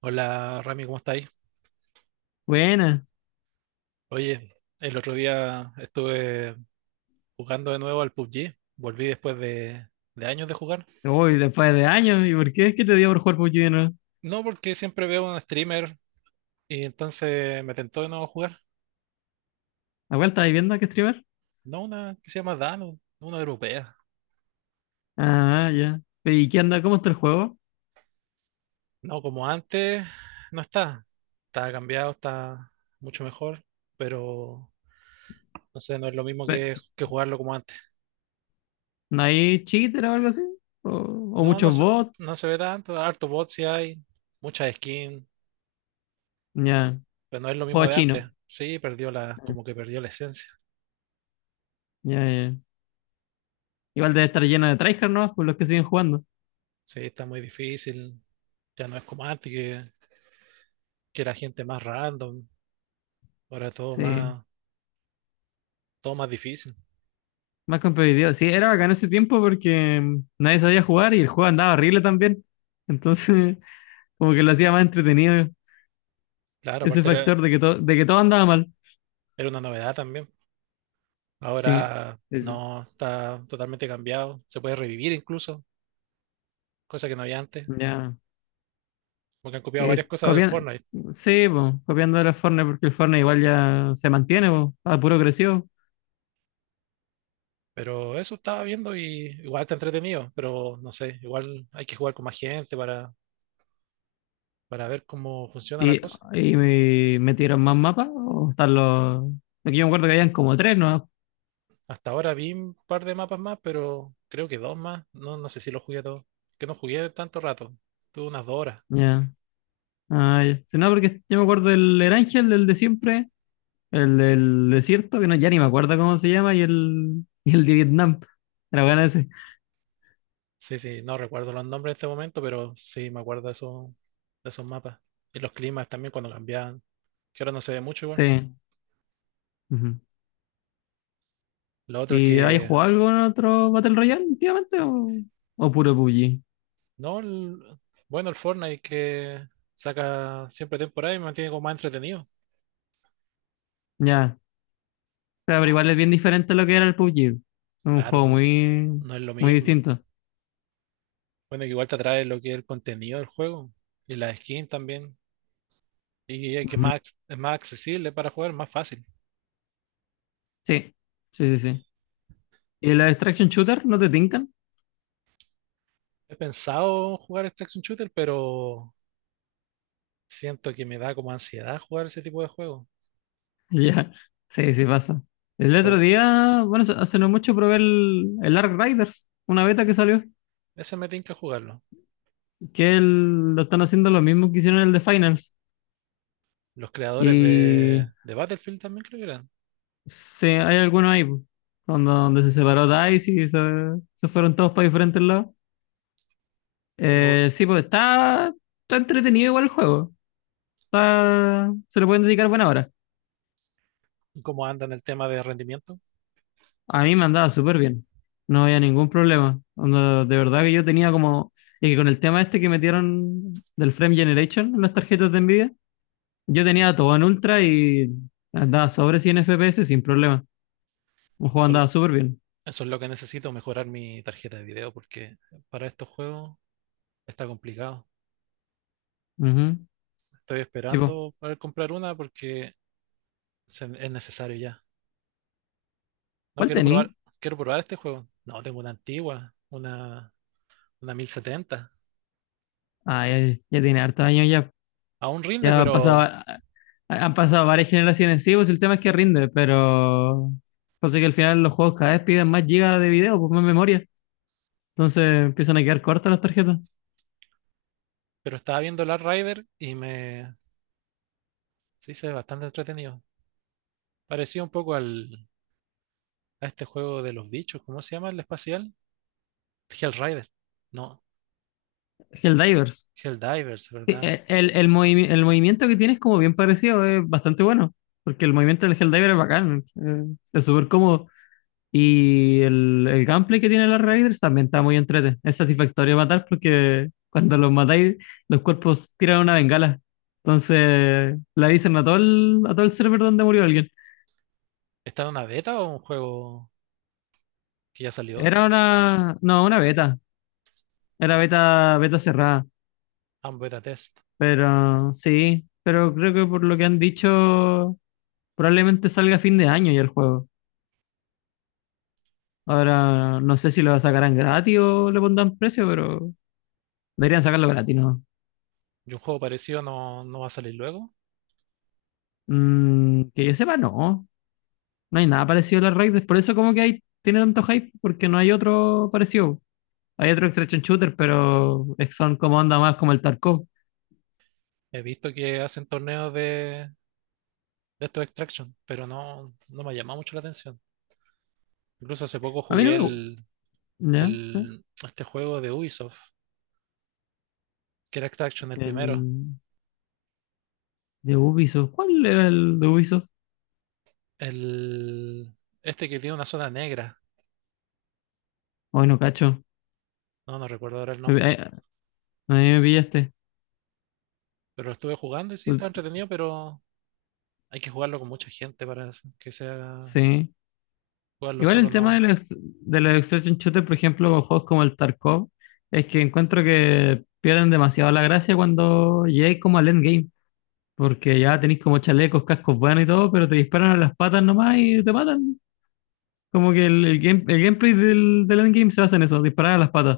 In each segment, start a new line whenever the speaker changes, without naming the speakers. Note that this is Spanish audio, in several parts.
Hola Rami, ¿cómo estáis?
Buena.
Oye, el otro día estuve jugando de nuevo al PUBG. Volví después de años de jugar.
Uy, después de años. ¿Y por qué? ¿Qué te dio por jugar PUBG de nuevo?
No porque siempre veo un streamer y entonces me tentó de nuevo jugar.
¿La cual estás viendo que streamer?
No una que se llama Dan, una europea.
Ah, ya. ¿Y qué anda? ¿Cómo está el juego?
No, como antes, no está. Está cambiado, está mucho mejor, pero no sé, no es lo mismo que,
Ve-
que jugarlo como antes.
¿No hay cheater o algo así? ¿O
No, no
muchos
se,
bots?
no se ve tanto. Harto bots sí hay, muchas skins.
Ya.
Pero no es lo
Juego
mismo de
chino.
antes. Sí, como que perdió la esencia.
Ya, ya. Igual debe estar lleno de tryhard, ¿no? Por los que siguen jugando.
Sí, está muy difícil. Ya no es como antes, que era gente más random. Ahora todo
Sí.
más, todo más difícil.
Más competitivo. Sí, era bacán ese tiempo porque nadie sabía jugar y el juego andaba horrible también. Entonces, como que lo hacía más entretenido
Claro,
ese
aparte era,
factor de que todo andaba mal.
era una novedad también.
Sí.
Ahora
Sí, sí.
no, está totalmente cambiado. Se puede revivir incluso, cosa que no había antes.
Ya.
Porque han copiado varias
Sí,
cosas del
copiando,
Fortnite.
sí, po, copiando de los Fortnite, porque el Fortnite igual ya se mantiene, po, a puro creció.
Pero eso estaba viendo y igual está entretenido. Pero no sé, igual hay que jugar con más gente para ver cómo funciona la
Y,
cosa.
y me metieron más mapas, o están los. Aquí yo me acuerdo que habían como tres, ¿no?
Hasta ahora vi un par de mapas más, pero creo que dos más. No, no sé si los jugué todos. Que no jugué tanto rato. Tuve unas 2 horas.
Ya. Ah, ya. Sí, no, porque yo me acuerdo del Erangel, el de siempre, el del desierto, que no, ya ni me acuerdo cómo se llama, y el, y el de Vietnam. Era bueno ese.
Sí, sí, no recuerdo los nombres en este momento, pero sí me acuerdo de esos mapas. Y los climas también cuando cambiaban, que ahora no se ve mucho igual.
Sí. Ujú.
Lo otro
¿Y hay
que,
jugado algo en otro Battle Royale últimamente o puro PUBG?
no, bueno, el Fortnite que saca siempre temporada y me mantiene como más entretenido.
Ya. Claro, pero igual es bien diferente a lo que era el PUBG. Es un
Claro,
juego
pues, no es lo
muy
mismo.
distinto.
Bueno, que igual te atrae lo que es el contenido del juego y las skins también. Y es que
Ujú.
más, es más accesible para jugar, más fácil.
Sí, sí, sí, sí. ¿Y los extraction shooter no te tincan?
He pensado jugar este Extraction Shooter, pero siento que me da como ansiedad jugar ese tipo de juegos.
Ya, sí, sí pasa. El otro
Porque
día, bueno, hace no mucho probé el Ark Riders, una beta que salió,
ese me tinca jugarlo.
lo están haciendo lo mismo que hicieron el de Finals.
Los creadores de,
Y
de Battlefield también creo que eran.
sí, hay algunos ahí, po, donde se separó DICE y se fueron todos para diferentes lados.
Se me, gu-
Sí, pues está entretenido igual el juego. Se le pueden dedicar buena hora.
¿Cómo andan el tema de rendimiento?
A mí me andaba súper bien, no había ningún problema. Onda, de verdad que yo tenía como, y que con el tema este que metieron del Frame Generation en las tarjetas de Nvidia, yo tenía todo en ultra y andaba sobre 100 FPS sin problema. Un juego
Eso,
andaba súper bien.
eso es lo que necesito, mejorar mi tarjeta de video, porque para estos juegos está complicado.
Ujú.
Estoy
Sí, po.
esperando poder comprar una porque es necesario ya. No
¿Cuál
quiero probar,
tení?
quiero probar este juego. No, tengo una antigua, una 70.
Ah, ya, ya tiene hartos años ya.
Aún rinde,
Ya han pasado,
pero,
han pasado varias generaciones. Sí, pues el tema es que rinde, pero... Pasa que al final los juegos cada vez piden más gigas de video, pues más memoria. Entonces empiezan a quedar cortas las tarjetas.
pero estaba viendo Last Rider y me se hizo bastante entretenido. Parecía un poco a este juego de los bichos, ¿cómo se llama el espacial? Hellrider. No,
Helldivers.
Helldivers,
Sí,
¿verdad?
el movimiento que tiene es como bien parecido, es bastante bueno. Porque el movimiento del Helldiver es bacán, es súper cómodo. Y el gameplay que tiene los Raiders también está muy entrete. Es satisfactorio matar porque cuando los matáis, los cuerpos tiran una bengala. Entonces la dicen a a todo el server donde murió alguien.
¿Está en una beta o un juego que ya salió?
Era una, no, una beta. Era beta cerrada.
Ah, un beta test.
Pero sí, pero creo que por lo que han dicho, probablemente salga a fin de año ya el juego. Ahora, no sé si lo sacarán gratis o le pondrán precio, pero deberían sacarlo gratis, ¿no?
Y un juego parecido no, no va a salir luego.
Mm, que yo sepa, no. No hay nada parecido a las Raiders. Por eso como que hay, tiene tanto hype, porque no hay otro parecido. Hay otro extraction shooter, pero son como anda más como el Tarkov.
He visto que hacen torneos de estos Extraction, pero no, no me ha llamado mucho la atención. Incluso hace poco
A mí no
jugué
me gusta. ¿Ya? ¿Ya?
este juego de Ubisoft, que era Extraction el
El
primero.
de Ubisoft. ¿Cuál era el de Ubisoft?
El, este que tiene una zona negra.
Ay, no cacho.
No, no recuerdo ahora el nombre.
A a mí me pillaste.
Pero lo estuve jugando y sí, estaba entretenido, pero hay que jugarlo con mucha gente para que sea.
Sí.
Jugarlo
Igual
solo
el tema de
no,
de los extraction shooters, por ejemplo, con juegos como el Tarkov, es que encuentro que pierden demasiado la gracia cuando llegáis como al endgame, porque ya tenéis como chalecos, cascos buenos y todo, pero te disparan a las patas nomás y te matan. Como que el gameplay del endgame se basa en eso, disparar a las patas.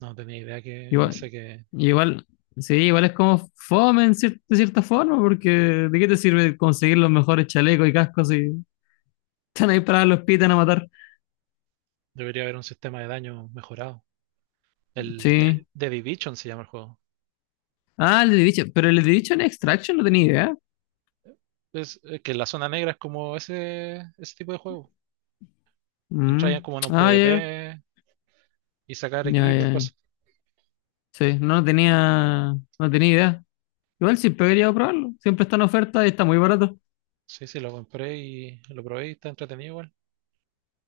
no tenía idea que. Yo
Igual,
pensé que
igual, sí, igual es como fome en de cierta forma, porque ¿de qué te sirve conseguir los mejores chalecos y cascos si están ahí para los pitan a matar?
debería haber un sistema de daño mejorado. El
Sí.
The Division se llama el juego.
Ah, el de Division. Pero el de Division Extraction no tenía idea.
Es que la zona negra es como ese tipo de juego. Entrar ya
Mm.
como en un
Ah,
PvP y sacar equipo y
ya.
cosas.
Sí, no tenía idea. Igual siempre he querido probarlo. Siempre está en oferta y está muy barato.
Sí, sí, lo compré y lo probé y está entretenido igual.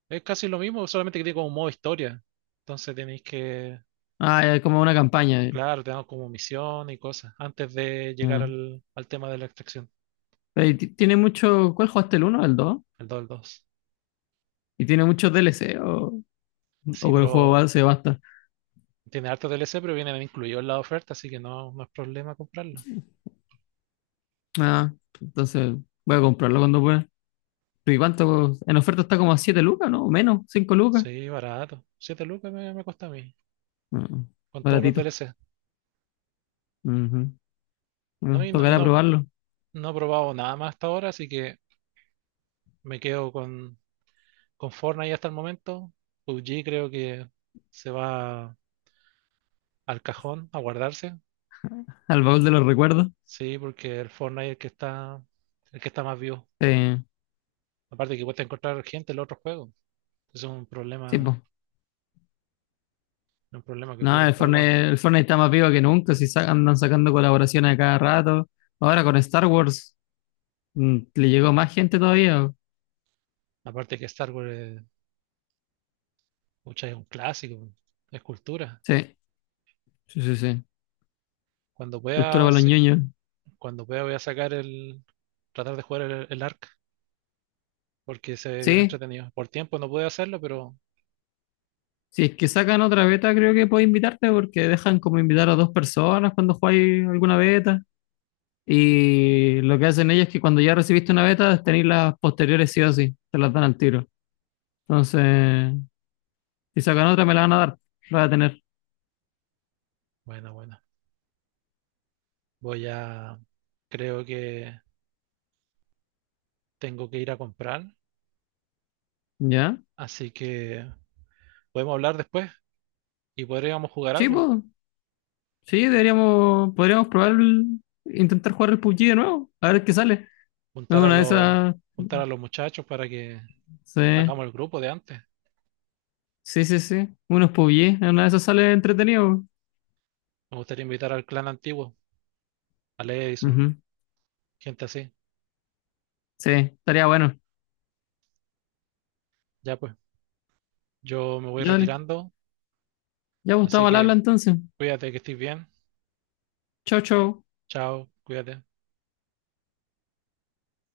Es casi lo mismo, solamente que tiene como un modo historia. Entonces tenéis que.
Ah, ya, es como una campaña. Eh.
Claro, te dan como misión y cosas antes de llegar
Ah.
al tema de la extracción,
Pero y tiene mucho. ¿Cuál jugaste el 1, o el 2?
el 2 al 2.
¿Y tiene muchos DLC o
Sí,
con el juego
pero
base basta?
tiene harto DLC, pero vienen incluidos en la oferta, así que no, no es problema comprarlo.
Ah, entonces voy a comprarlo cuando pueda. ¿Pero y cuánto? En oferta está como a 7 lucas, ¿no? O menos, 5 lucas.
Sí, barato. 7 lucas me cuesta a mí,
Ah,
con todos los
baratito.
DLC.
Ujú.
No,
Bueno, tocará probarlo.
no he probado nada más hasta ahora, así que me quedo con Fortnite hasta el momento. PUBG creo que se va al cajón a guardarse.
Al baúl de los recuerdos.
Sí, porque el Fortnite es el que está más vivo.
Eh,
Aparte que cuesta encontrar gente en los otros juegos. Es
Sí, pues.
un problema que
No,
ocurre en todos lados.
El Fortnite está más vivo que nunca, si andan sacando colaboraciones a cada rato. Ahora con Star Wars le llegó más gente todavía.
Aparte que Star Wars pucha, es un clásico, es cultura.
Sí, sí, sí, sí.
Cuando
Cultura
pueda,
para los
sí,
ñoños.
cuando pueda voy a tratar de jugar el Ark, porque se ve bien
Sí,
entretenido. Por tiempo no puedo hacerlo, pero
si es que sacan otra beta, creo que puedo invitarte porque dejan como invitar a dos personas cuando jugáis alguna beta. Y lo que hacen ellos es que cuando ya recibiste una beta, tenéis las posteriores sí o sí, te las dan al tiro. Entonces, si sacan otra, me la van a dar, la voy a tener.
bueno, bueno. Voy a, Creo que tengo que ir a comprar,
¿Ya?
así que podemos hablar después y podríamos jugar
Sí,
algo.
pues. Sí, deberíamos, podríamos probar, intentar jugar el PUBG de nuevo, a ver qué sale. En
Juntar a
una de
los,
esas,
juntar a los muchachos para que
sí,
hagamos el grupo de antes.
sí, sí, sí, unos PUBG, en una de esas sale entretenido.
Me gustaría invitar al clan antiguo, a Edison,
Ujú,
gente así.
sí, estaría bueno.
Ya pues. Yo me voy
Ya, dale.
retirando,
Ya
así
Gustavo, al habla
que
entonces.
cuídate que estés bien.
Chau, chau.
Chao, cuídate.